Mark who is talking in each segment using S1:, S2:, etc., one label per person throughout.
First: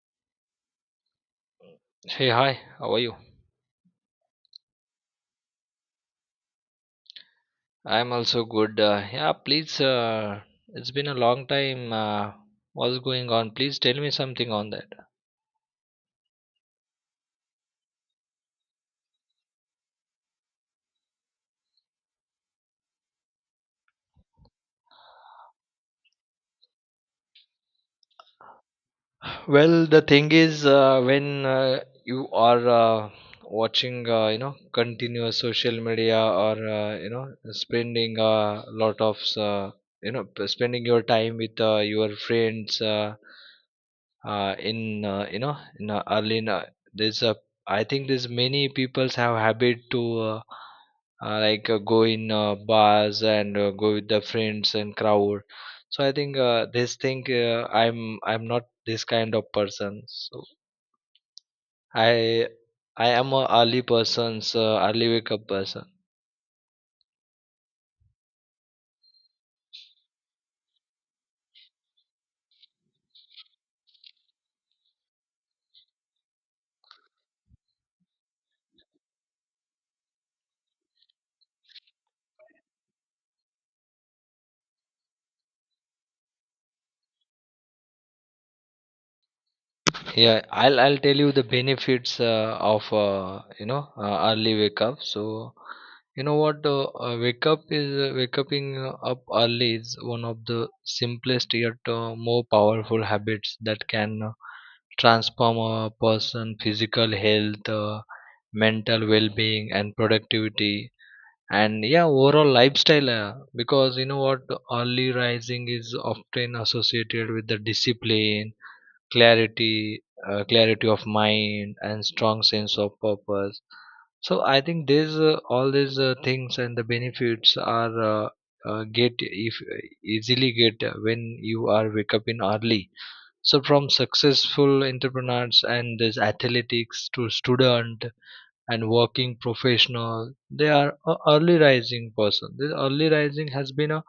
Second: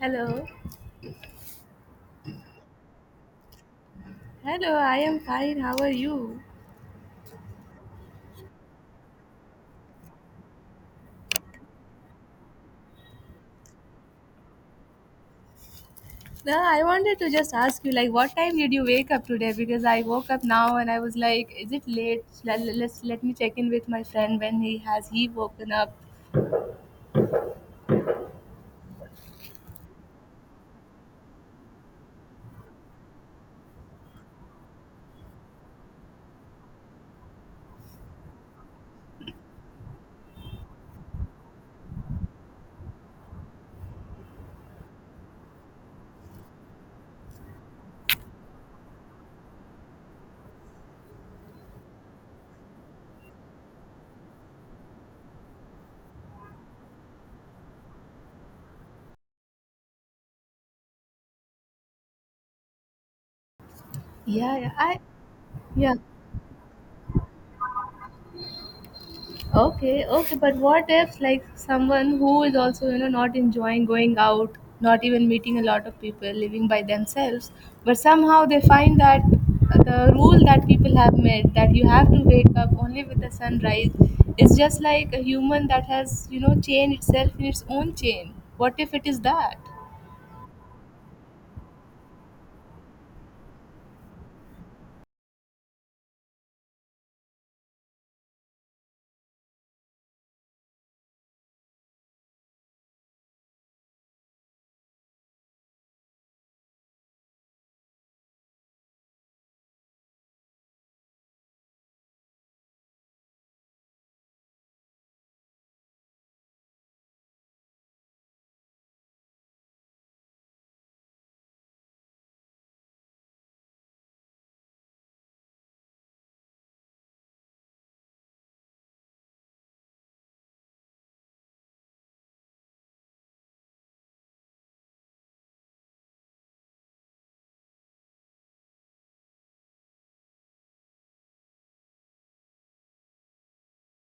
S1: Hello.
S2: Hey, hi, how are you?
S1: Hello, I am fine. How are you?
S2: I'm also good. Yeah, please, it's been a long time. What's going on? Please tell me something on that.
S1: No, I wanted to just ask you, like, what time did you wake up today? Because I woke up now and I was like, is it late? Let me check in with my friend when he has he woken up.
S2: Well, the thing is, when you are watching, continuous social media or, spending a lot of, p- spending your time with your friends. In you know in early in, there's a I think there's many peoples have habit to go in bars and go with the friends and crowd, so I think this thing I'm not this kind of person. So i I am a early person's,
S1: Yeah, yeah. I
S2: early wake up person.
S1: yeah. Okay, okay, but what if like someone who is also, you know, not enjoying going out, not even meeting a lot of people, living by themselves, but somehow they find that the rule that people have made that you have to wake up only with the sunrise is just like a human that has, you know, chained itself in its own chain. What if it is that?
S2: Yeah, I'll tell you the benefits of early wake up. So you know what, wake up is waking up early is one of the simplest yet more powerful habits that can transform a person physical health, mental well-being and productivity, and yeah, overall lifestyle. Because you know what, early rising is often associated with the discipline, clarity, clarity of mind and strong sense of purpose. So I think these all these things and the benefits are get if easily get when you are wake up in early. So from successful entrepreneurs and these athletics to student and working professional, they are a early rising person. This early rising has been a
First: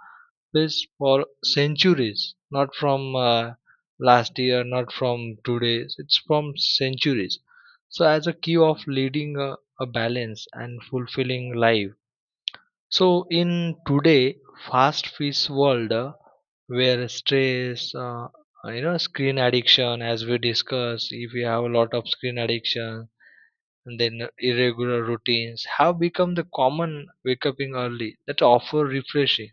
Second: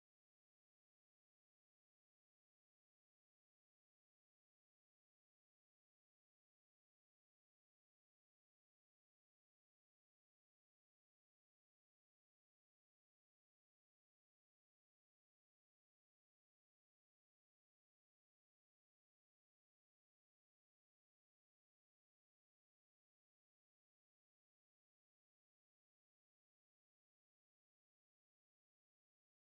S2: place for centuries, not from last year, not from today, it's from centuries. So, as a key of leading a balance and fulfilling life. So, in today fast paced world, where stress, screen addiction, as we discussed, if you have a lot of screen addiction, and then irregular routines have become the common wake up in early that offer refreshing,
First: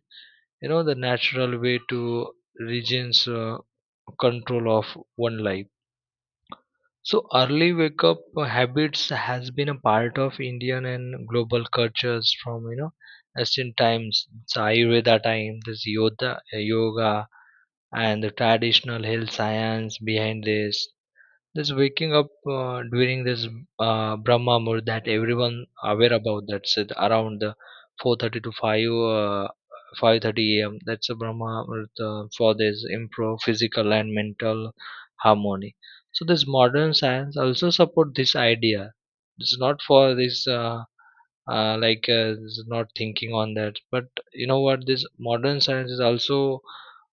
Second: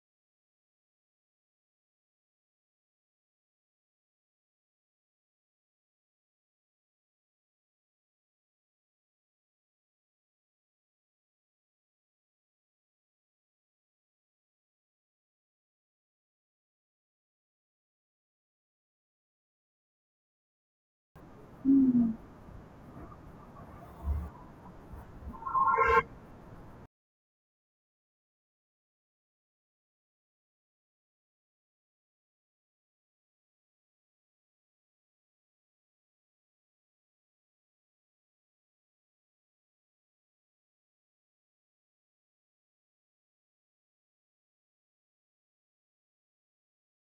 S2: you know, the natural way to regains control of one life. So early wake up habits has been a part of indian and global cultures from, you know, ancient times. It's ayurveda time, this yoga, yoga, and the traditional health science behind this, this waking up during this Brahma Muhurt that everyone aware about, that's it around the 4:30 to 5, 5:30 a.m. That's a Brahma Muhurt for this improve physical and mental harmony. So this modern science also support this idea. It's not for this, this is not thinking on that, but you know what? This modern science is also,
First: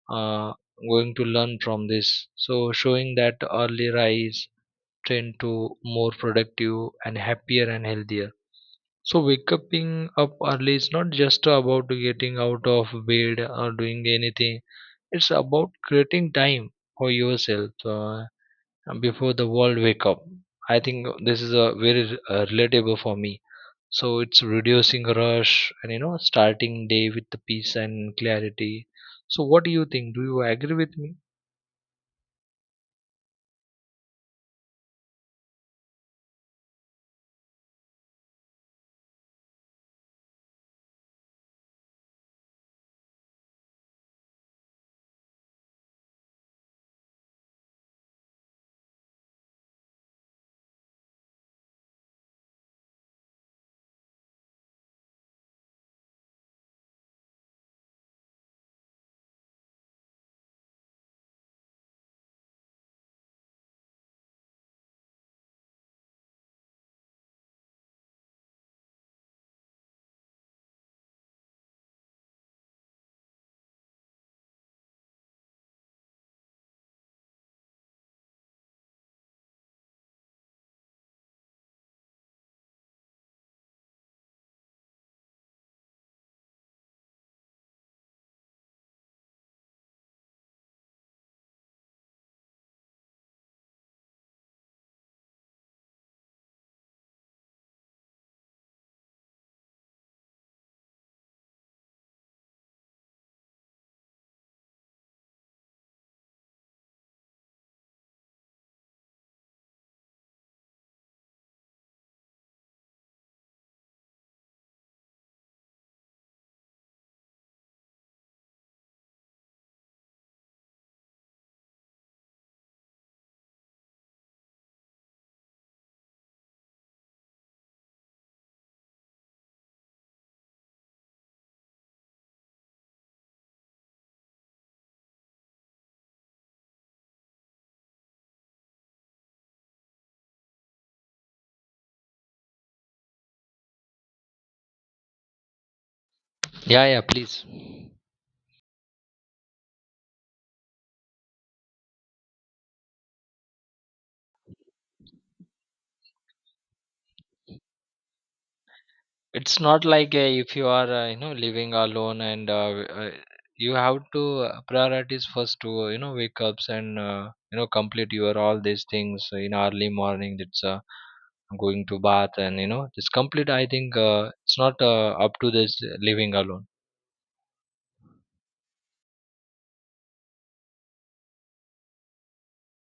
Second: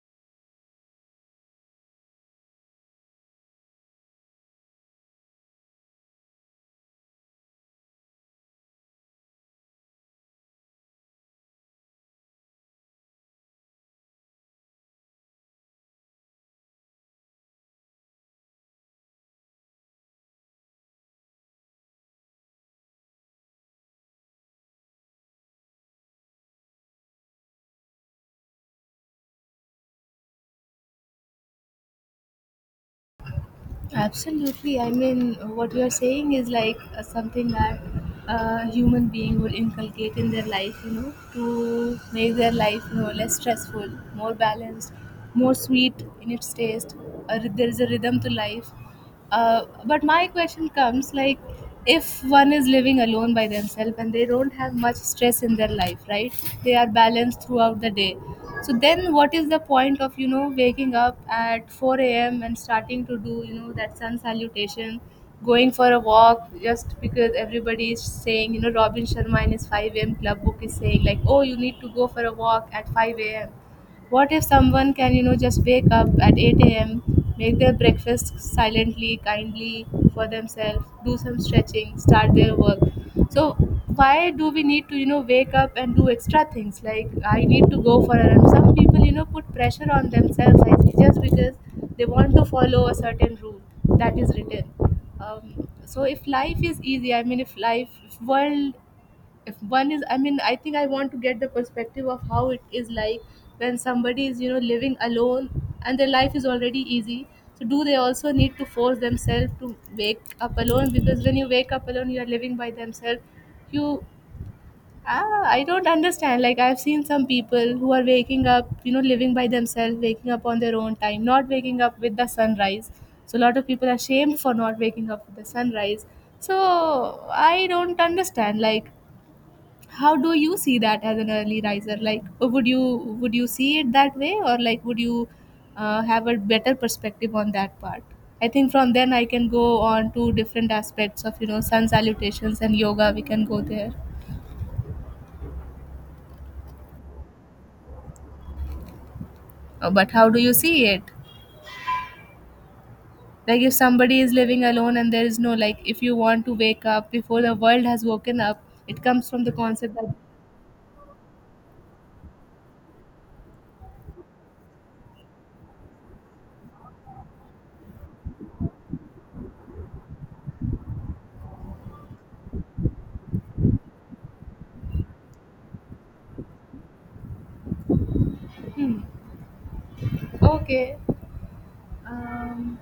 S2: uh, going to learn from this. So showing that early rise trend to more productive and happier and healthier. So waking up early is not just about getting out of bed or doing anything. It's about creating time for yourself before the world wake up. I think this is a very relatable for me. So it's reducing rush and, you know, starting day with the peace and clarity. So what do you think? Do you agree with me?
S1: Absolutely. I mean, what you're saying is like something that a human being would inculcate in their life, you know, to make their life, you know, less stressful, more balanced, more sweet in its taste. There is a rhythm to life. But my question comes like, if one is living alone by themselves and they don't have much stress in their life, right, they are balanced throughout the day, so then what is the point of, you know, waking up at 4 a.m. and starting to do, you know, that sun salutation, going for a walk just because everybody is saying, you know, Robin Sharma in his 5 a.m. club book is saying like, oh, you need to go for a walk at 5 a.m.? What if someone can, you know, just wake up at 8 a.m., make their breakfast silently, kindly for themselves, do some stretching, start their work? So, why do we need to, you know, wake up and do extra things? Like, I need to go for a run. Some people, you know, put pressure on themselves, I see, just because they want to follow a certain rule that is written. So if life is easy, I mean if life, if world, if one is, I mean, I think I want to get the perspective of how it is like when somebody is, you know, living alone and their life is already easy, so do they also need to force themselves to wake up alone? Because when you wake up alone, you are living by themselves. You I don't understand, like, I've seen some people who are waking up, you know, living by themselves, waking up on their own time, not waking up with the sunrise. So a lot of people are shamed for not waking up with the sunrise. So I don't understand, like, how do you see that as an early riser? Like, would you, would you see it that way, or like would you have a better perspective on that part? I think from then I can go on to different aspects of, you know, sun salutations and yoga. We can go there.
S2: Yeah, yeah, please.
S1: But how do you see it? Like if somebody is living alone and there is no, like if you want to wake up before the world has woken up, it comes from the
S2: It's not
S1: concept that.
S2: like, if you are, living alone and you have to priorities first to, wake ups and, complete your all these things in early morning. That's going to bath and, you know, it's complete. I think it's not up to this living alone.
S1: Okay. um,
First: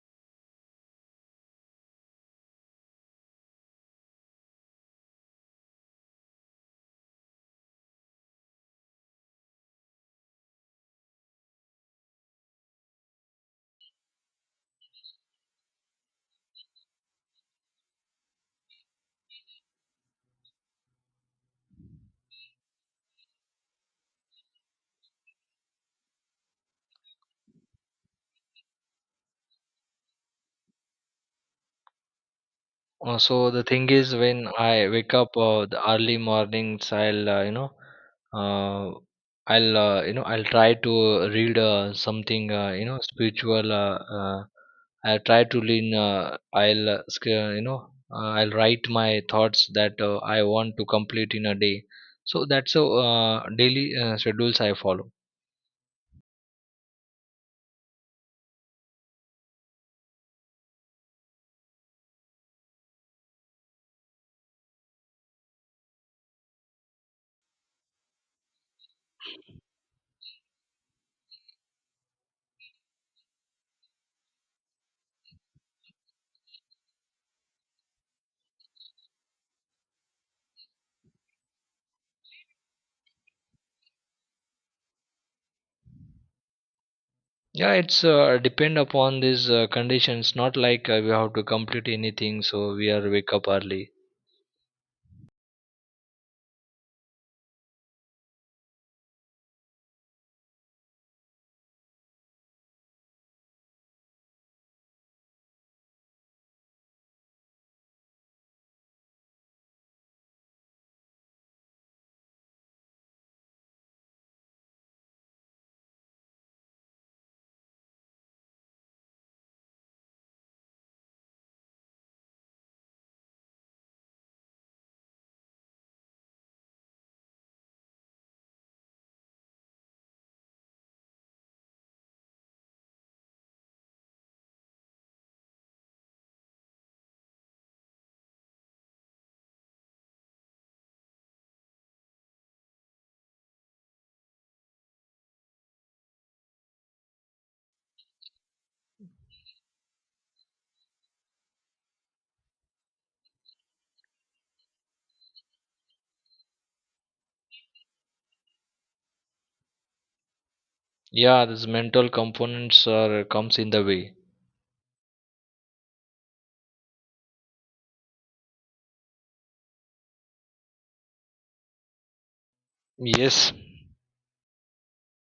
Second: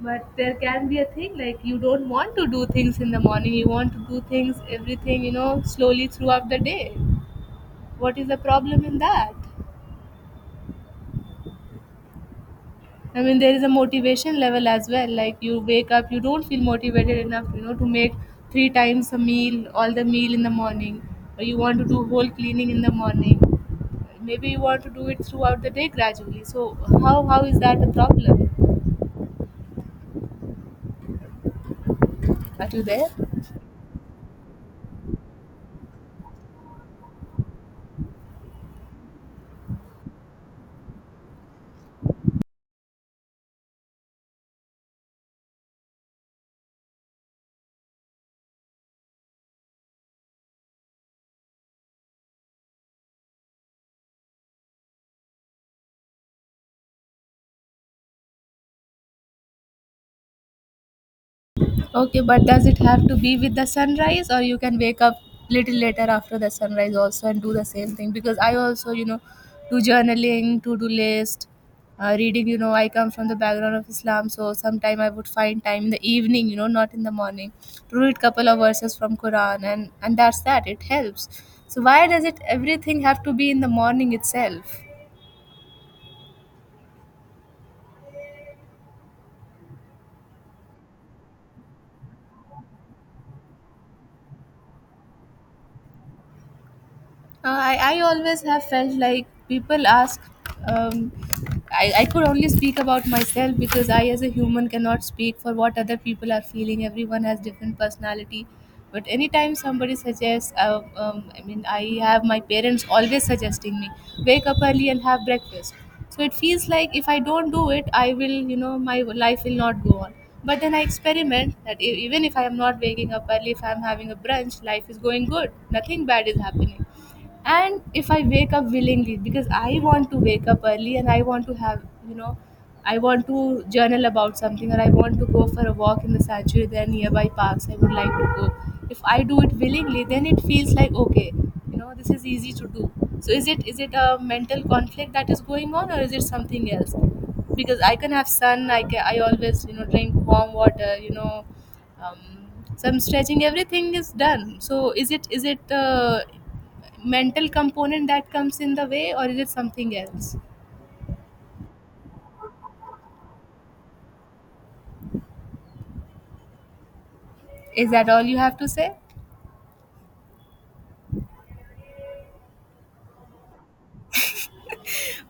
S1: but there can be a thing like you don't want to do things in the morning, you want to do things, everything, you know, slowly throughout the day. What is the problem in that? I mean, there is a motivation level as well, like you wake up, you don't feel motivated enough, you know, to make three times a meal, all the meal in the morning, or you want to do whole cleaning in the morning. Maybe you want to do it throughout the day gradually. So how is that a problem? Are you there?
S2: So the thing is, when I wake up the early mornings, I'll uh, I'll I'll try to read something you know spiritual. I'll try to lean. I'll I'll write my thoughts that I want to complete in a day. So that's, so daily schedules I follow.
S1: Okay, but does it have to be with the sunrise, or you can wake up little later after the sunrise also and do the same thing? Because I also, you know, do journaling, to-do list, reading, you know, I come from the background of Islam, so sometime I would find time in the evening, you know, not in the morning, to read couple of verses from Quran and that's that. It helps. So why does it everything have to be in the morning itself?
S2: Yeah, it's depend upon these conditions. Not like we have to complete anything, so we are wake up early.
S1: I always have felt like people ask, um, I could only speak about myself because I, as a human, cannot speak for what other people are feeling. Everyone has different personality. But anytime somebody suggests, I mean, I have my parents always suggesting me, wake up early and have breakfast. So it feels like if I don't do it, I will, you know, my life will not go on. But then I experiment that, even if I am not waking up early, if I am having a brunch, life is going good. Nothing bad is happening. And if I wake up willingly because I want to wake up early and I want to have, you know, I want to journal about something, or I want to go for a walk in the sanctuary, there are nearby parks I would like to go, if I do it willingly, then it feels like, okay, you know, this is easy to do. So is it, is it a mental conflict that is going on, or is it something else? Because I can have sun, I always, you know, drink warm water, you know, um, some stretching, everything is done. So is it, is it mental component that comes in the way, or is it something else?
S2: Yeah, this mental components are comes in the way.
S1: Is that all you have to say?
S2: Yes.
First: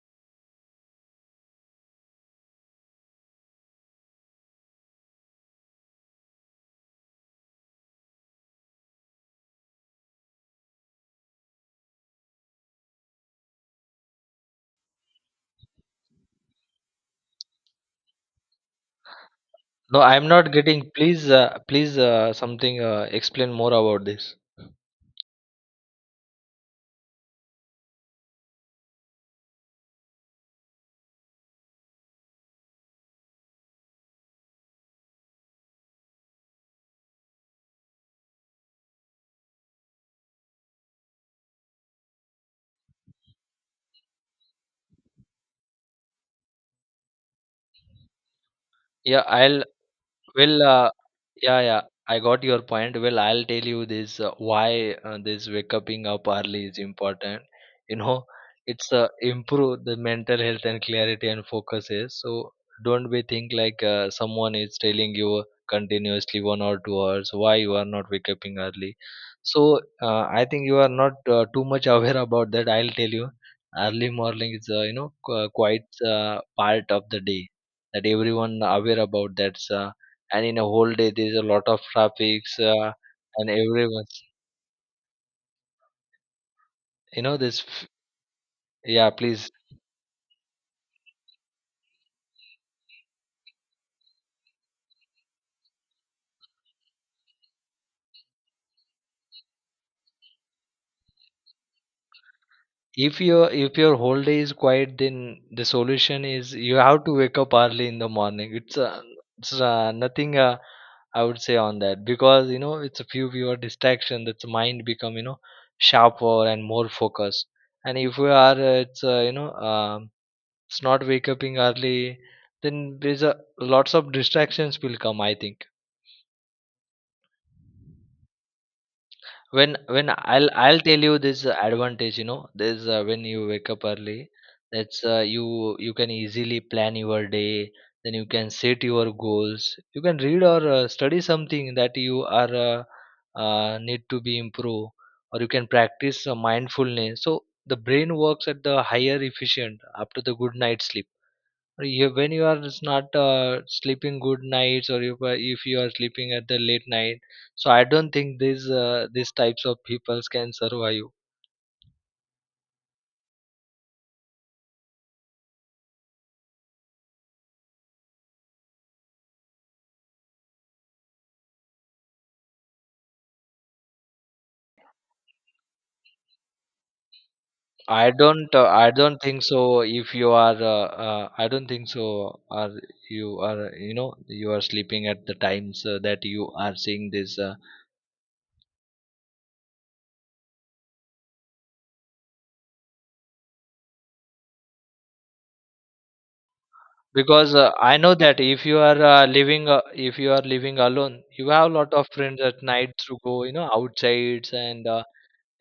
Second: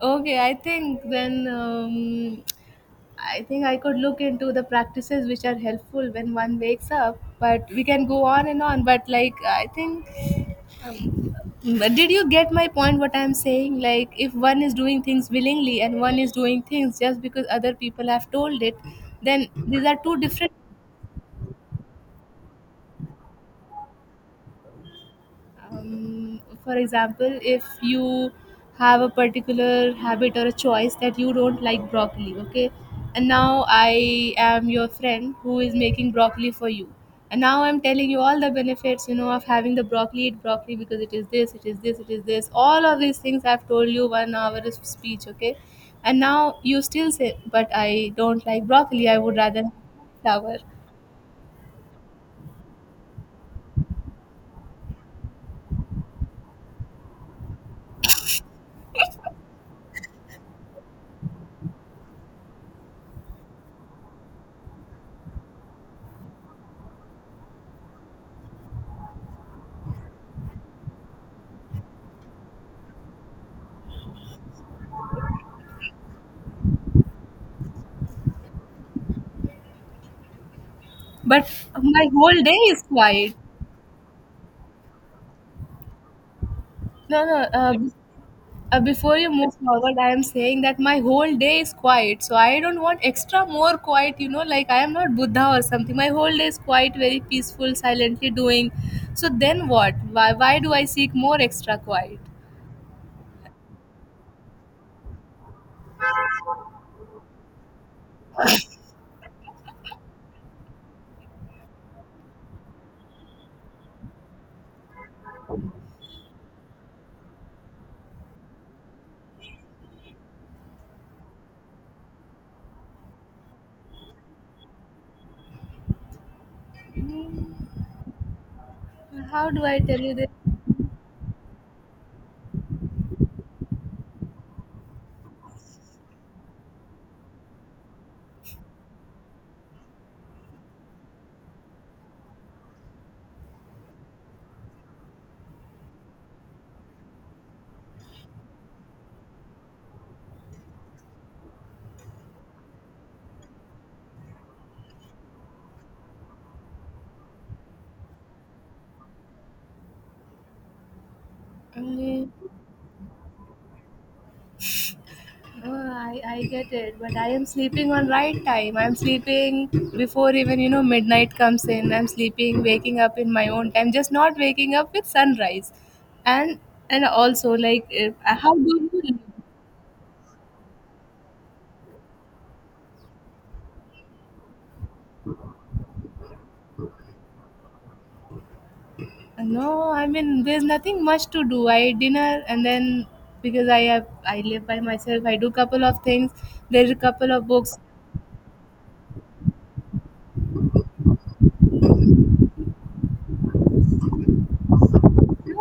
S1: Okay, I think then, I think I could look into the practices which are helpful when one wakes up, but we can go on and on, but like, I think, but did you get my point what I'm saying? Like if one is doing things willingly and one is doing things just because other people have told it, then these are
S2: No,
S1: two
S2: I'm
S1: different.
S2: not getting. Please, please, something. Explain more about this.
S1: For example, if you have a particular habit or a choice that you don't like broccoli, okay, and now I am your friend who is making broccoli for you, and now I'm telling you all the benefits, you know, of having the broccoli, eat broccoli because it is this, it is this, it is this, all of these things I've told you, 1 hour of speech, okay, and now you still say, but I don't like broccoli, I
S2: Yeah,
S1: would
S2: I'll
S1: rather have flower.
S2: will. Yeah, yeah, I got your point. Well, I'll tell you this why this waking up early is important. You know, it's improve the mental health and clarity and focuses. So don't be think like someone is telling you continuously 1 or 2 hours why you are not waking up early. So I think you are not too much aware about that. I'll tell you, early morning is you know qu- quite part of the day that everyone aware about that. And in a whole day there's a
S1: But
S2: lot of
S1: my whole
S2: traffics,
S1: day is quiet.
S2: and everyone's,
S1: No
S2: you know,
S1: no
S2: this f- yeah
S1: Before you
S2: please.
S1: move forward, I am saying that my whole day is quiet. So I don't want extra more quiet, you know, like I am not Buddha or something. My whole day is quiet, very peaceful, silently doing. So then what? Why do I seek more extra quiet?
S2: If your whole day is quiet, then the solution is you have to wake up early in the morning. It's nothing I would say on that, because you know it's a fewer distraction, that's mind become, you know, sharper and more focused. And if we are it's you know it's not wake up in early, then there's a lots of distractions will come, I think.
S1: How do
S2: When
S1: I tell
S2: when
S1: you this?
S2: I'll tell you this advantage, you know, there's when you wake up early, that's you, you can easily plan your day. Then you can set your goals. You can read or study something that you are need to be improved, or you can practice mindfulness. So the brain works at the higher efficient after the good night's sleep. Or you, when you are s- not sleeping good nights, or if you are sleeping at the late night, so I don't think these types of peoples can survive.
S1: Mm. Oh, I get it, but I am sleeping on right time. I'm sleeping before even, you know, midnight comes in. I'm sleeping, waking up in my own time, just not waking up with sunrise. And and also like
S2: i
S1: if, how
S2: don't
S1: do
S2: uh,
S1: you
S2: i
S1: live?
S2: don't think so if you are I don't think so are you know you are sleeping at the times that you are seeing this
S1: No, I mean there's nothing much to do. I eat dinner, and then because I have, I live by myself, I do couple of things. There's a couple of
S2: because
S1: books.
S2: I know that if you are living if you are living alone, you have a lot of friends at night to go, you know, outsides and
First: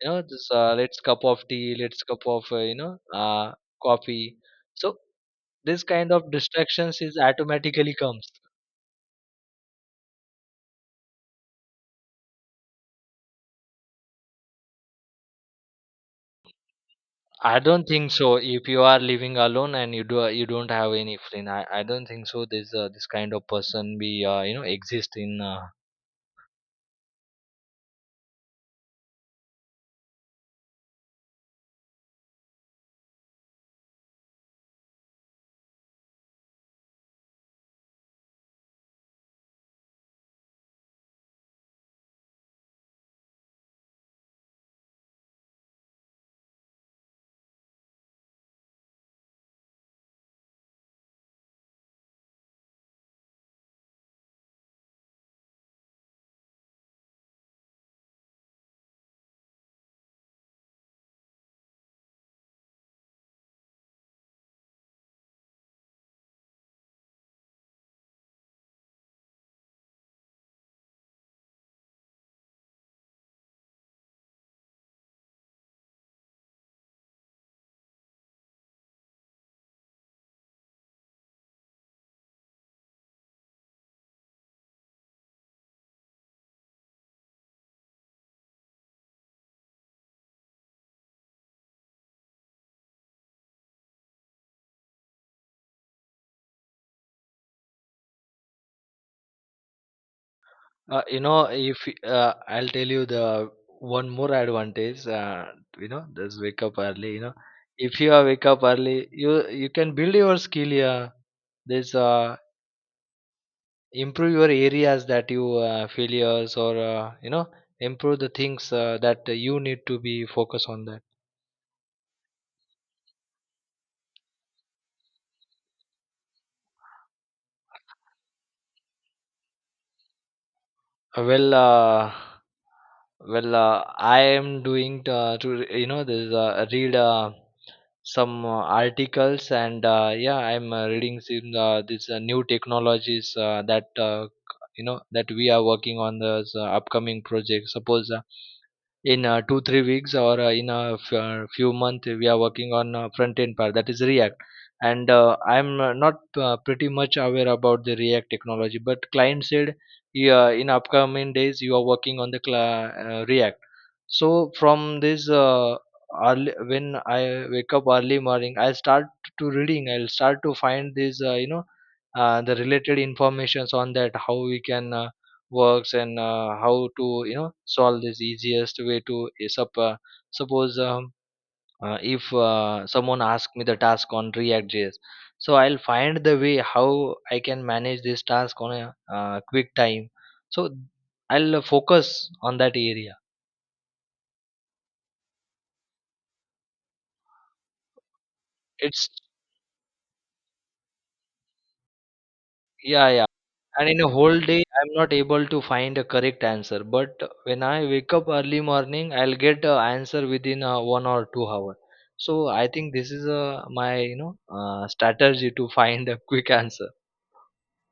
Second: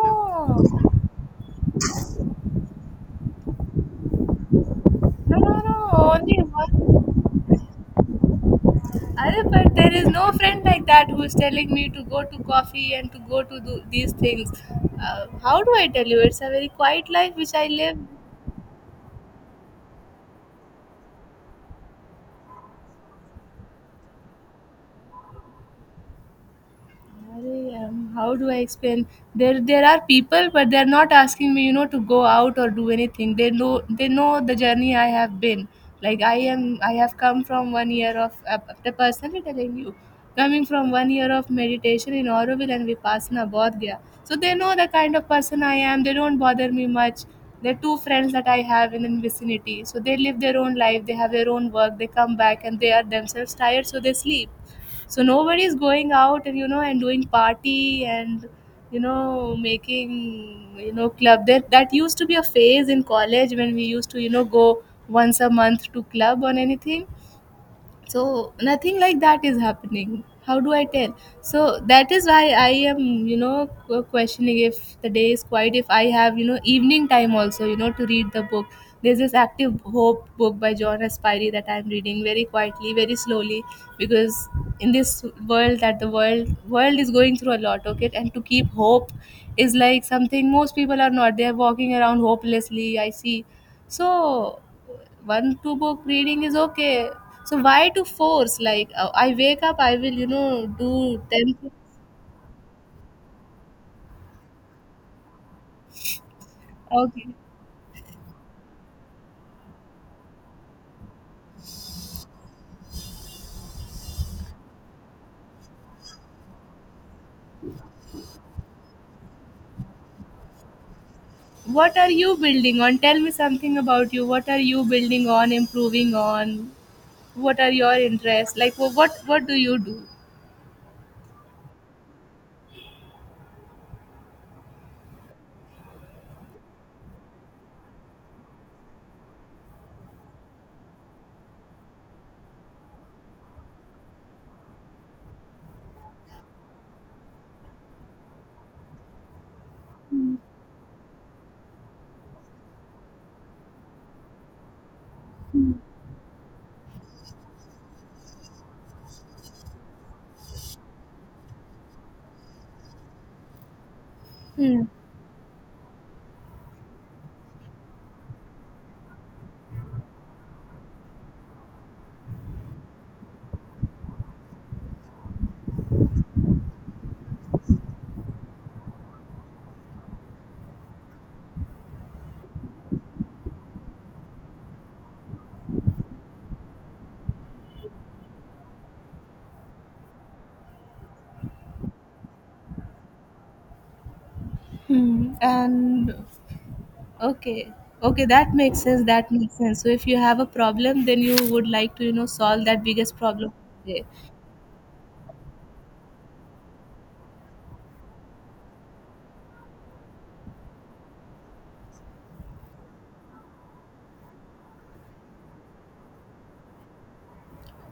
S2: you know this let's cup of tea, let's cup of coffee, so
S1: no, no, no.
S2: this kind of
S1: Only one.
S2: distractions is automatically comes.
S1: Arey, but there is no friend like that who is telling me to go to coffee and to go to do these things. How do I tell you? It's a very quiet life which
S2: I
S1: I
S2: don't
S1: live.
S2: think so if you are living alone and you do you don't have any friend, I don't think so this this kind of person be you know exist in,
S1: Arey, how do I explain? There are people, but they're not asking me, you know, to go out or do anything. They know the journey I have been. Like I am, I have come from 1 year of. The personally telling you, coming from 1 year of meditation in Auroville and Vipassana Bodh Gaya. So they know the kind of person I am. They don't bother me much. They're two friends that I have in the vicinity. So they live their own life. They have their own work. They come back and they are themselves tired, so they sleep. So nobody is going out and and doing party and making, club that used to be a phase in college when we used to go once a month to club or anything. So nothing like that is happening. How do I tell? So that is why I am questioning if the day is quiet, if I have evening time also, to read the book. There's this Active Hope book by John Aspire that I'm reading very quietly, very slowly, because in this world that the world is going through a lot, okay, and to keep hope is like something most people are not. They're walking around hopelessly, I see. So one two book reading is okay. So why to force? Like I wake up, I will
S2: you
S1: do
S2: know
S1: ten.
S2: if y- I'll tell you the one more advantage you know just wake up early, you
S1: Okay,
S2: know. If you are wake up early, you can build your skill here, this improve your areas that you failures or you know improve the things that you need to be focused on that.
S1: what are you building on? Tell me something about you. What are you building on? Improving on? What are your interests? Like what do you do?
S2: Well, I am doing to you know this read some articles and yeah, I'm reading some these new technologies that you know that we are working on the upcoming project. Suppose in 2 3 weeks or in a few months we are working on front end part, that is React. And I'm not pretty much aware about the React technology, but client said, yeah, in upcoming days you are working on the react. So
S1: Hmm.
S2: from this early when I wake up early morning, I start to reading, I'll start to find these the related informations on that, how we can works and how to, you know, solve this easiest way to suppose if someone asks me the task on react.js, so I'll find the way how I can manage this task on a quick time. So I'll focus on that area.
S1: Hmm. And okay, okay, that makes sense.
S2: It's,
S1: That makes sense. So if you have a problem, then you would like to solve that
S2: yeah,
S1: biggest
S2: yeah,
S1: problem.
S2: and in a whole day I'm not able to find a correct answer, but when I wake up early morning, I'll get a answer within 1 or 2 hour. So I think this is my, you know, strategy to find a quick answer.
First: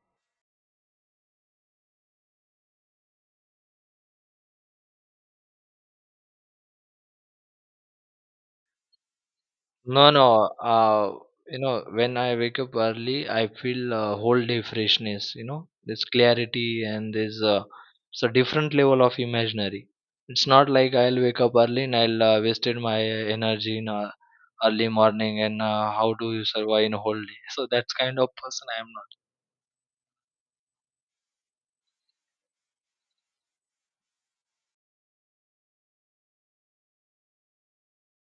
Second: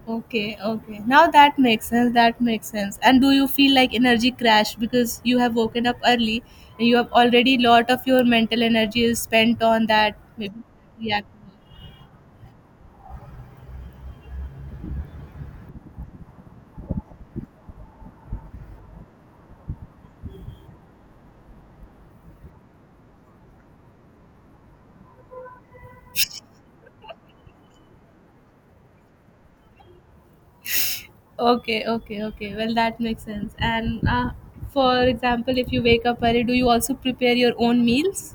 S1: Okay, okay. Now that makes sense. That makes sense. And do you feel like energy crash because you have woken up early and you have already lot of your mental energy is spent on
S2: No,
S1: that, maybe
S2: no.
S1: reaction?
S2: You know, when I wake up early, I feel a whole day freshness. You know, there's clarity and there's a, it's a different level of imaginary. It's not like I'll wake up early and I'll wasted my energy in early morning and how do you survive in a whole day? So that's kind of person I am not.
S1: Okay, okay, okay. Well, that makes sense. And for example, if you wake up early, do you also prepare your own meals?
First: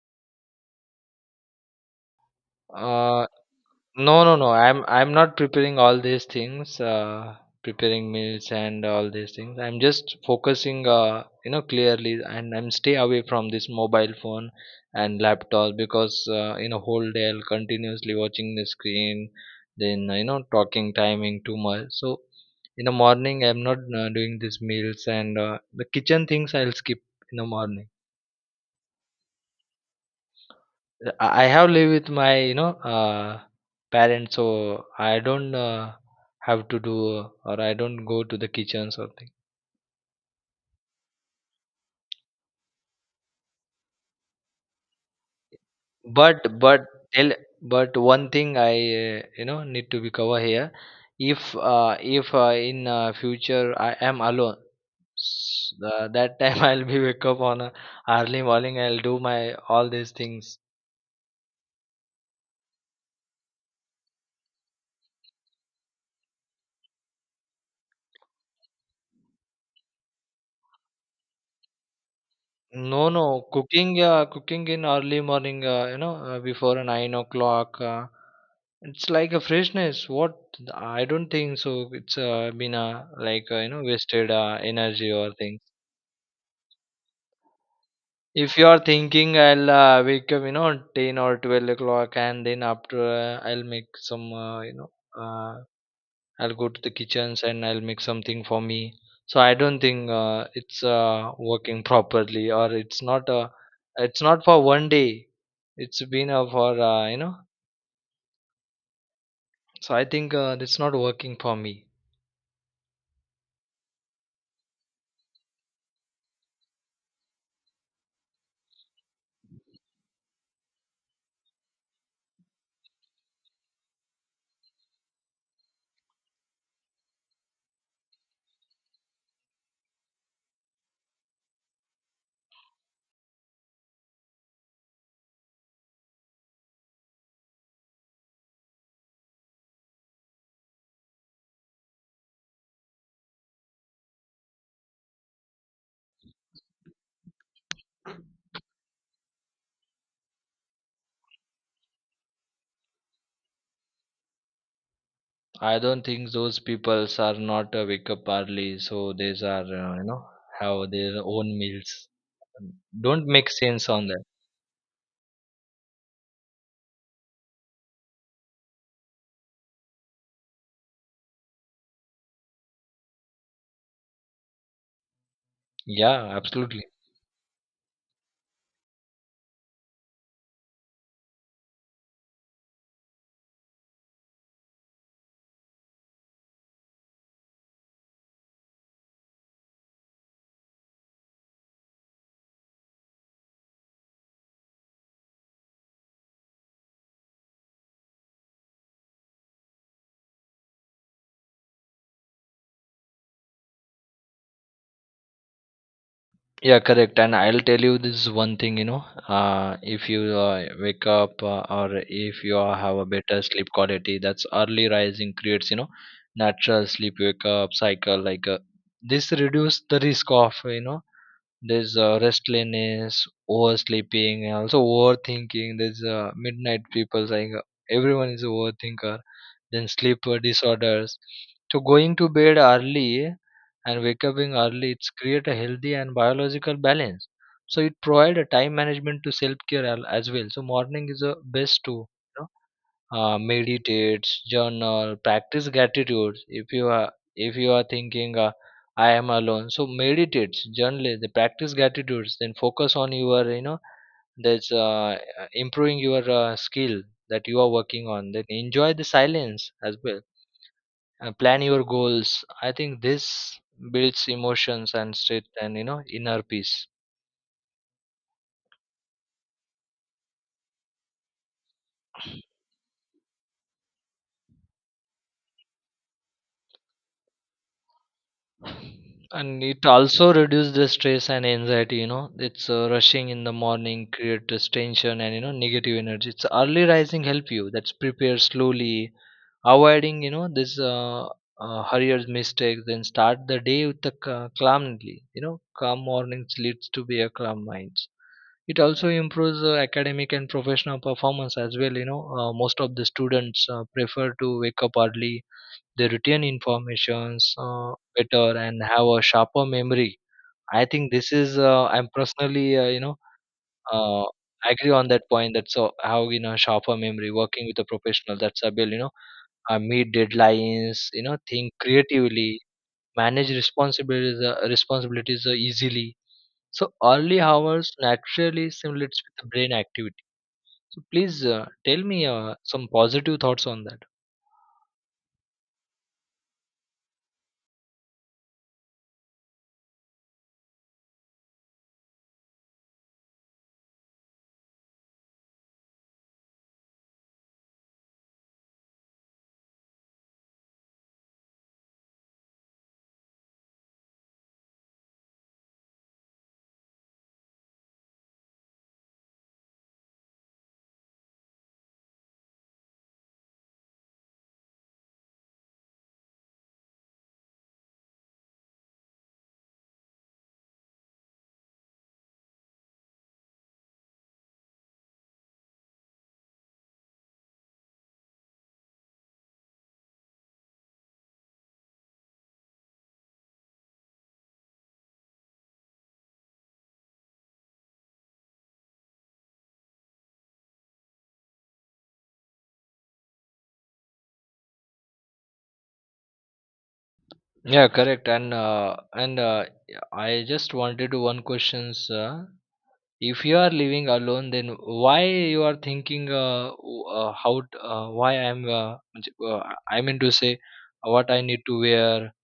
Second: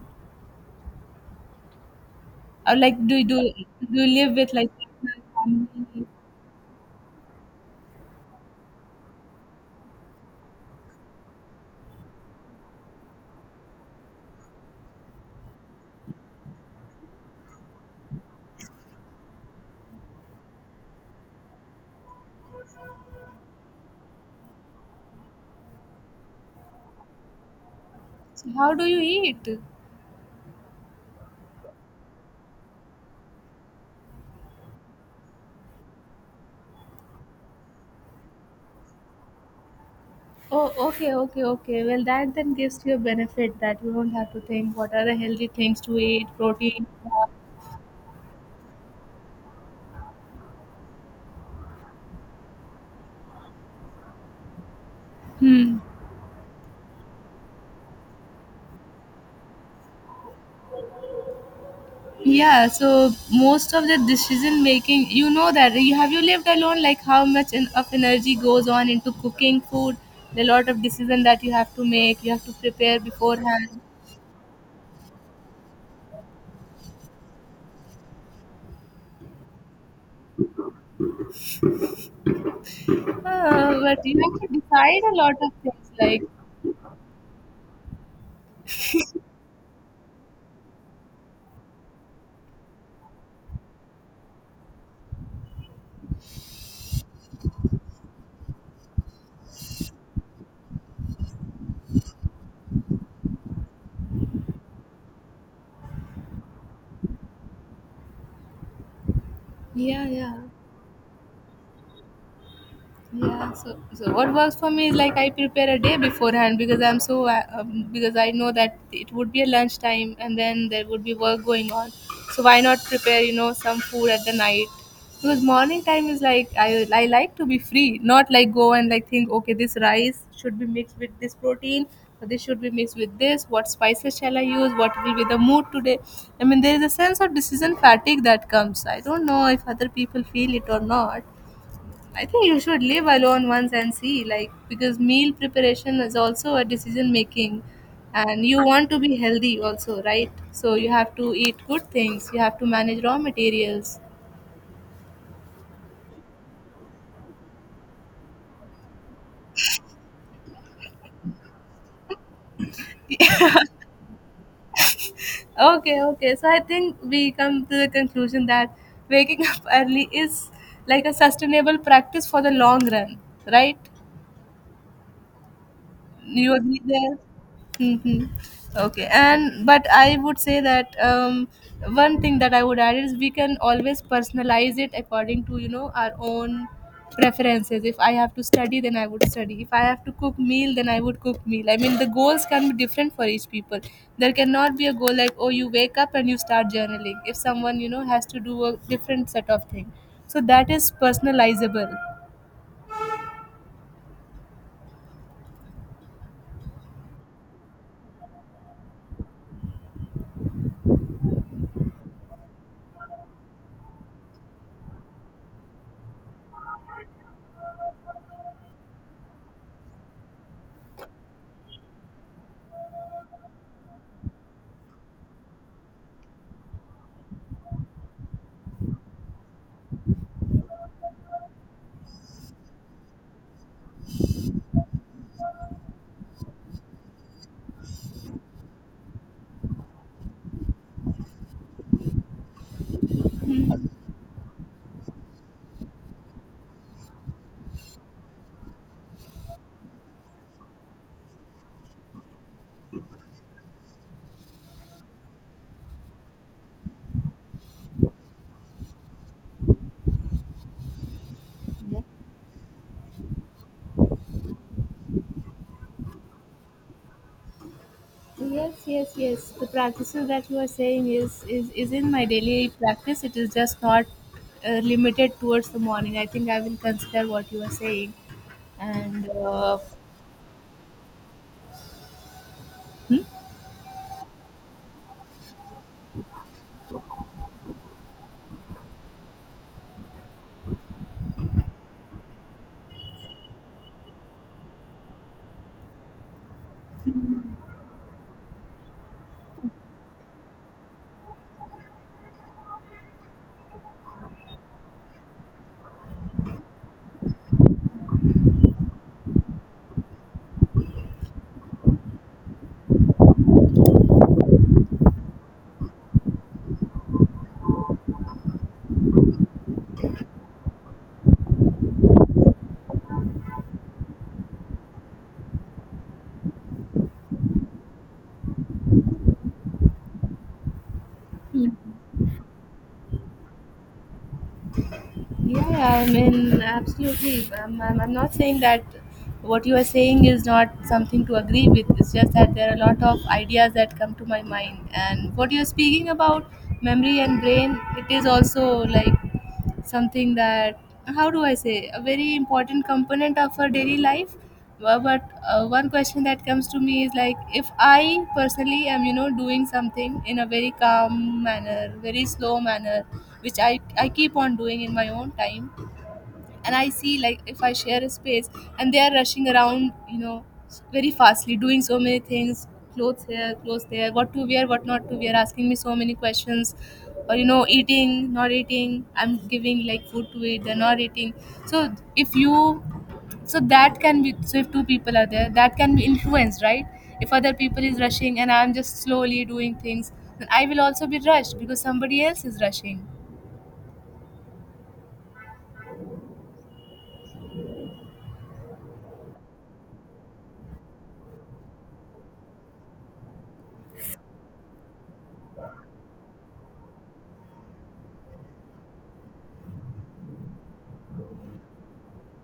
S1: Or like, do you
S2: Uh,
S1: do, do you
S2: No,
S1: live
S2: no, no.
S1: with like
S2: I'm
S1: partner,
S2: not preparing all
S1: family?
S2: these things, preparing meals and all these things. I'm just focusing, you know, clearly, and I'm stay away from this mobile phone and laptop because you know whole day I'll continuously watching the screen, then you know talking timing too much. So in the morning I'm not doing these meals and the kitchen things I'll skip in the morning.
S1: So how do you eat?
S2: I have lived with my, you know, parents, so I don't have to do or I don't go to the kitchen or something.
S1: Oh, okay, okay, okay. Well, that then gives you a benefit that you don't have to think what are the healthy things to eat,
S2: But
S1: protein,
S2: but
S1: carb.
S2: tell but one thing I you know need to be cover here. If in future I am alone,
S1: Hmm.
S2: that time I'll be wake up on a early morning. I'll do my all these things.
S1: Yeah. So most of the decision making, that you have, you lived alone. Like how much in, of energy goes on into cooking food, the lot of decision that you have to make, you have to prepare
S2: No, no.
S1: beforehand.
S2: Cooking, cooking in early morning, before 9 o'clock. It's like a freshness. What? I don't think so. It's been like, you know,
S1: But you
S2: wasted
S1: have to decide
S2: energy
S1: a
S2: or
S1: lot of
S2: things.
S1: things. Like,
S2: If you are thinking I'll wake up, you know, 10 or 12 o'clock and then after I'll make some, uh, I'll go to the kitchens and I'll make something for me. So I don't think it's working properly, or it's not for 1 day. It's been for you know. So I
S1: yeah,
S2: think
S1: yeah.
S2: it's not working for me.
S1: Yeah, so what works for me is like I prepare a day beforehand because I'm so because I know that it would be a lunchtime and then there would be work going on. So why not prepare some food at the night? Because morning time is like I like to be free, not like go and like think, okay, this rice should be mixed with this protein or this should be mixed with this. What spices shall I use? What will be the mood today? I mean there is a sense of decision fatigue that comes. I don't know if other people feel it or not. I think you should live alone once and see, like, because meal preparation is also a decision making, and you want to be healthy also, right? So you have to eat good things, you have to manage raw materials.
S2: I don't think those peoples are not wake up early, so they are you know have their own meals. Don't make sense on that.
S1: Okay, okay. So I think we come to the conclusion that waking up early is like a sustainable practice for the long run, right?
S2: Yeah,
S1: You agree
S2: absolutely.
S1: there. Hmm. Okay, and but I would say that, one thing that I would add is we can always personalize it according to our own preferences. If I have to study then I would study, if I have to cook meal then I would cook meal. I mean the goals can be different for each people. There cannot be a goal like, oh, you wake up and you start journaling if someone has to do a different set of thing. So that is personalizable.
S2: Yeah, correct. And I'll tell you this one thing, you know. If you wake up or if you are- have a better sleep quality, that's early rising creates, you know, natural sleep wake up cycle. This reduce the risk of, you know, there's restlessness, oversleeping, and also overthinking. There's midnight people saying everyone is a overthinker. Then sleep disorders. So going to bed early and wake up in early, it's create a healthy and biological balance. So it provide a time management to self care as well. So morning is the best too meditates, journal, practice gratitude. If you are thinking I am alone, so meditate, journal, the practice gratitude, then focus on your you know that's improving your skill that you are working on. Then enjoy the silence as well. And plan your goals. I think this builds emotions and strength and you know inner peace.
S1: Yes, yes, yes. The practices that you are saying is is in my daily practice. It is just not limited towards the morning. I think I will consider what you are saying. And
S2: And it also reduces the stress and anxiety, you know. It's
S1: hmm?
S2: rushing in the morning creates tension and you know negative energy. It's early rising help you. That's prepare slowly, avoiding you know this hurried mistakes. Then start the day with the calmly. You know, calm mornings leads to be a calm minds. It also improves academic and professional performance as well. You know, most of the students prefer to wake up early. They retain informations better and have a sharper memory. I think this is I'm personally you know uh, agree on that point. That's how you know sharper memory working with a professional that's able you know meet deadlines, you know, think creatively, manage responsibilities, easily. So early hours naturally simulates with the brain activity. So please tell me some positive thoughts on that.
S1: Yeah, yeah, I mean, absolutely. I'm not saying that what you are saying is not something to agree with. It's just that there are a lot of ideas that come to my mind. And what you're speaking about memory and brain, it is also like something that, how do I say, a very important component of our daily life. Well, but one question that comes to me is like if I personally am doing something in a very calm manner, very slow manner, which I keep on doing in my own time. And I see, like, if I share a space and they are rushing around, very fastly doing so many things, clothes here, clothes there, what to wear, what not to wear, asking me so many questions, or eating not eating, I'm giving like food to eat, they're not eating. So if you, so that can be, so if two people are there, that can be influenced, right? If other people is rushing and I'm just slowly doing things, then I will also be rushed because somebody else is rushing.
S2: Yeah, correct. And yeah, I just wanted to one questions. If you are living alone, then why you are thinking w- how t- why I'm j- I mean to say what I need to wear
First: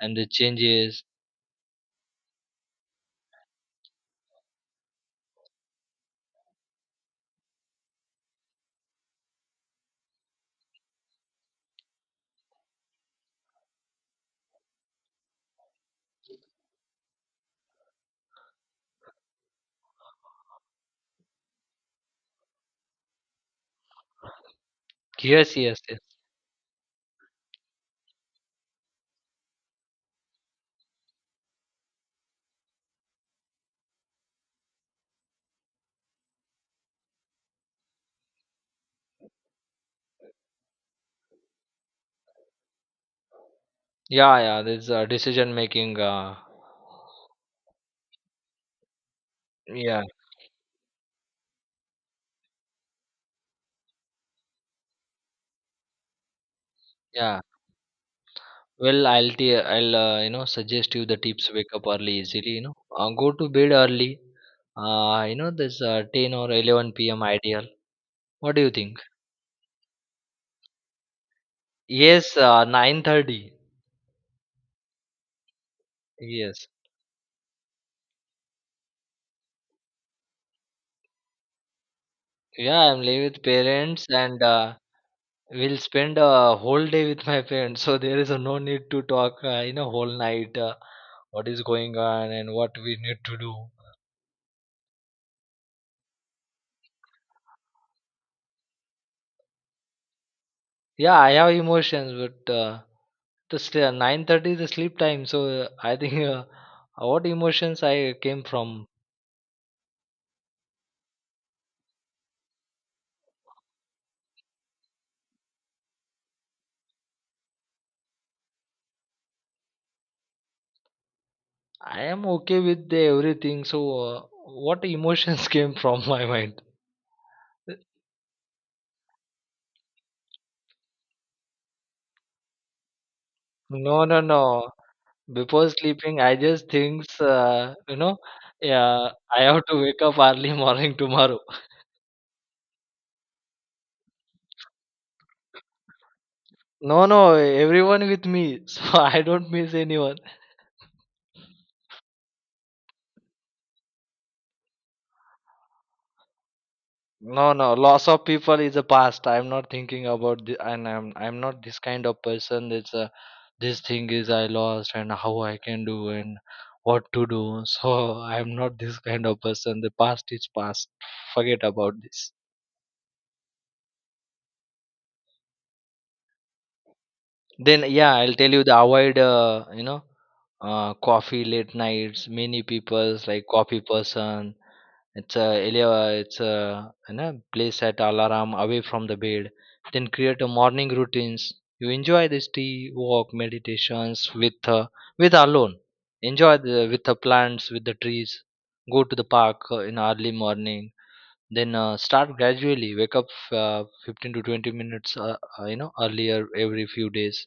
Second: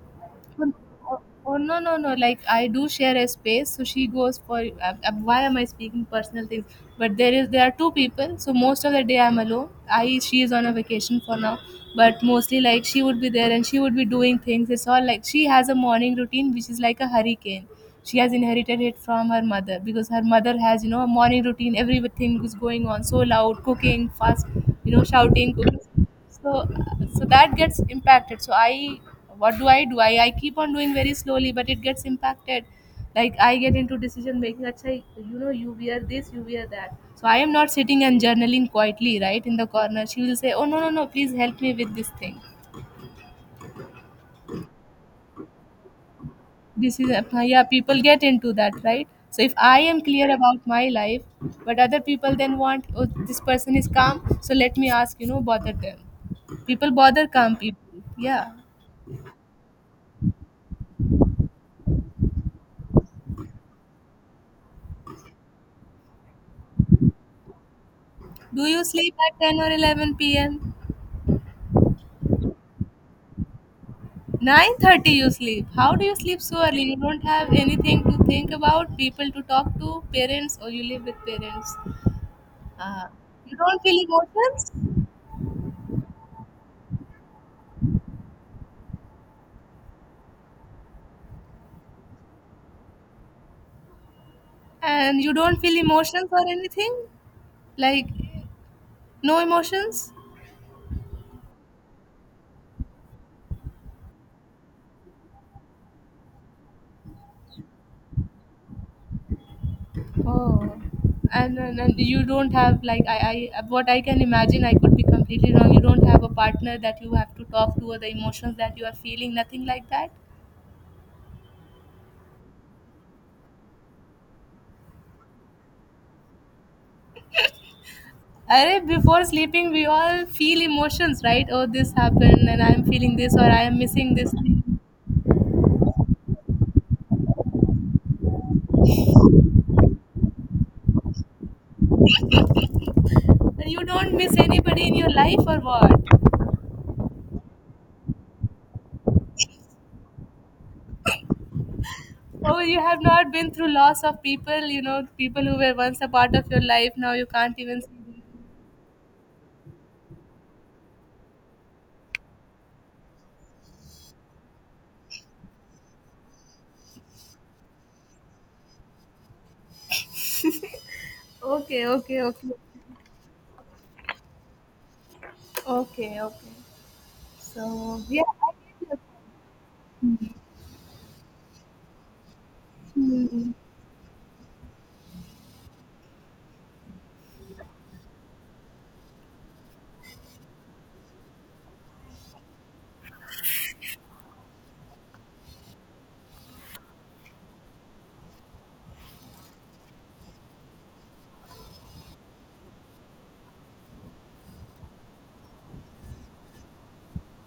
S2: and the
S1: Oh,
S2: changes.
S1: oh, oh, no, no, no. Like, I do share a space, so she goes for. Why am I speaking personal things? But there are two people, so most of the day I'm alone. I She is on a vacation for now, but mostly like she would be there and she would be doing things. It's all like she has a morning routine which is like a hurricane. She has inherited it from her mother because her mother has, a morning routine. Everything is going on so loud, cooking fast, shouting,
S2: Yes,
S1: cooking.
S2: yes, yes.
S1: So so that gets impacted, so I, what do I do? I keep on doing very slowly but it gets impacted. Like I get into decision making. Achha, you know, you wear this, you wear that. So I am not sitting and journaling quietly right in the corner, she will say, oh, no, no, no, please help me with this thing.
S2: Yeah, yeah. There's decision making.
S1: This is, yeah, people get into that, right? So if I am
S2: Yeah,
S1: clear about my life but other people then want, oh, this person is calm, so let me ask, bother them. People bother
S2: yeah.
S1: calm people, yeah.
S2: Well, I'll you know suggest you the tips. Wake up early easily. You know, go to bed early. You know this 10 or 11 p.m. ideal. What do
S1: Do
S2: you
S1: you
S2: think?
S1: sleep at 10 or 11 p.m.?
S2: Yes, 9:30.
S1: 9:30 you sleep. How do you sleep so
S2: Yes.
S1: early? You don't have anything to think about, people to talk to, parents, or you live with parents.
S2: Yeah, I'm
S1: Uh,
S2: living with
S1: you don't feel
S2: parents and
S1: emotions,
S2: we'll spend a whole day with my parents. So there is a no need to talk. You know, whole night. What is going on and what we need to do.
S1: and you don't feel emotions or anything, like no emotions.
S2: Yeah, I have emotions, but 9:30 is the sleep time, so I think what emotions I came from.
S1: Oh, and you don't have like, I, what I can imagine. I could be completely wrong. You don't have a partner that you have to talk to or the emotions that you are feeling. Nothing like that.
S2: I am okay with the everything, so what emotions came from my mind?
S1: Arey, before sleeping, we all feel emotions, right? Oh, this happened, and I'm feeling this, or I am
S2: No,
S1: missing
S2: no,
S1: this
S2: no.
S1: thing.
S2: Before sleeping, I just thinks, yeah, I have to wake up early morning tomorrow.
S1: And you don't miss anybody in your life, or what?
S2: No, no, everyone with me, so I don't miss anyone.
S1: Oh, you have not been through loss of people, you know, people who were once a part of your life, now you
S2: No,
S1: can't
S2: no,
S1: even see
S2: loss
S1: them.
S2: of people is a past. I'm not thinking about the, and I'm not this kind of person. That's this thing is I lost and how I can do and what to do. So I'm not this kind of person. The past is past. Forget
S1: Okay,
S2: about
S1: okay,
S2: this.
S1: okay. Okay, okay.
S2: Then
S1: So,
S2: yeah,
S1: yeah,
S2: I'll tell
S1: I
S2: you the
S1: get your point.
S2: avoid you know coffee late nights. Many people's like
S1: Hmm.
S2: coffee person. It's a it's a you know, place at alarm away from the bed. Then create a morning routines. You enjoy this tea walk meditations with alone. Enjoy the with the plants with the trees. Go to the park in early morning. Then start gradually. Wake up 15 to 20 minutes you know earlier every few days.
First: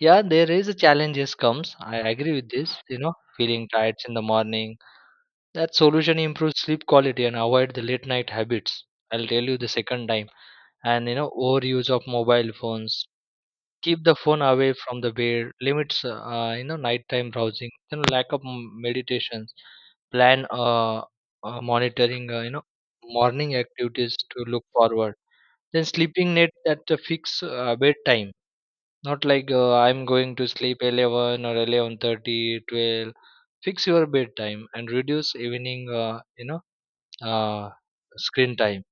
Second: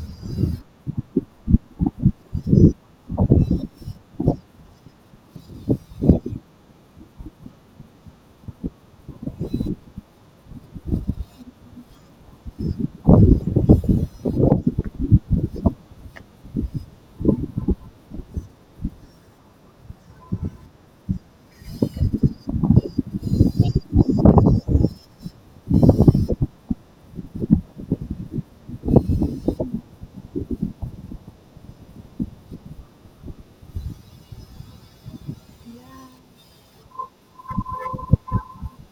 S2: Yeah, there is a challenges comes. I agree with this. You know, feeling tired in the morning. That solution improves sleep quality and avoid the late night habits. I'll tell you the second time. And you know, overuse of mobile phones. Keep the phone away from the bed. Limits, you know, nighttime browsing. You know, lack of meditations. Plan monitoring. You know, morning activities to look forward. Then sleeping net at the fixed bedtime, not like I'm going to sleep 11 or 11:30, 12. Fix your bedtime and reduce evening, uh, screen time.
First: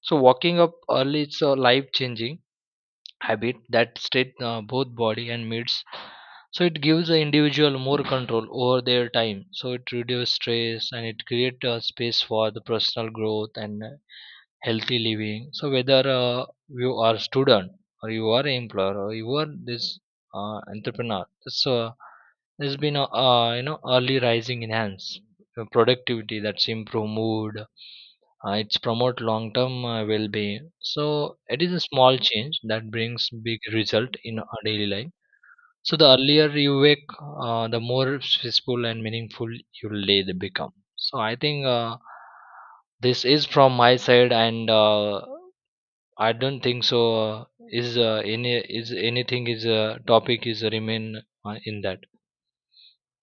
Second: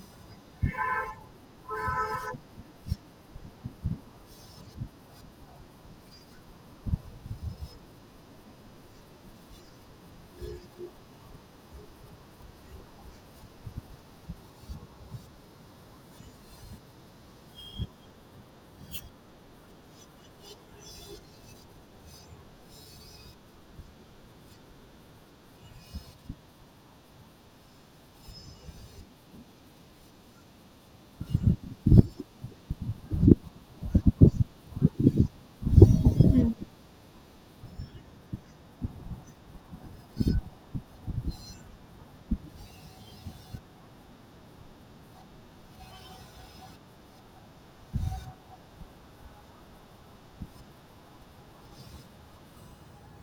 S2: So walking up early is a life-changing habit that state both body and minds. So it gives the individual more control over their time. So it reduces stress and it creates a space for the personal growth and healthy living. So whether you are student or you are employer or you are this entrepreneur, so there's been a you know early rising enhance productivity, that's improve mood. It's promote long term well being. So it is a small change that brings big result in our daily life. So the earlier you wake, the more peaceful and meaningful your day they become. So I think this is from my side, and I don't think so. Is anything is topic is remain in that.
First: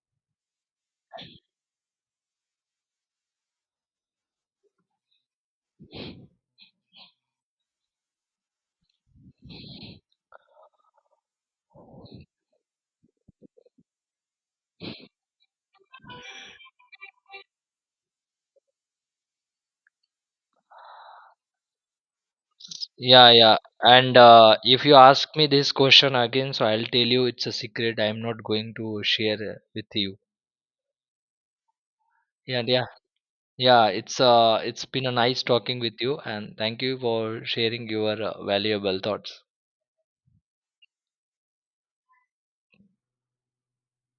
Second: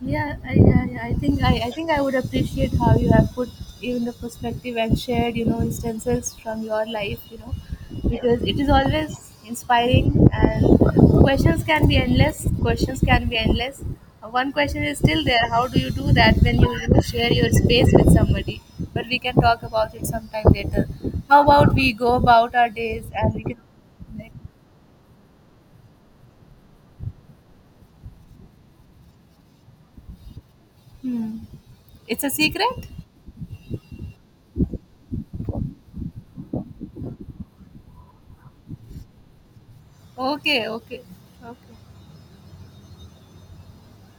S1: Yeah, I think I think I would appreciate how you have put even the perspective and shared, instances from your life. Yeah, because it is always inspiring. And questions can be endless. Questions can be endless. One question is still there. How do you do that when you, share your space with somebody? But we can talk about it sometime later. How about we go about our days
S2: Yeah,
S1: and we
S2: yeah.
S1: can,
S2: And
S1: like,
S2: if you ask me this question again, so I'll tell you it's a secret. I'm not going to share with you.
S1: hmm, it's a
S2: Yeah, yeah.
S1: secret.
S2: Yeah, it's been a nice talking with you and thank you for sharing your valuable thoughts.
S1: Okay, okay, okay.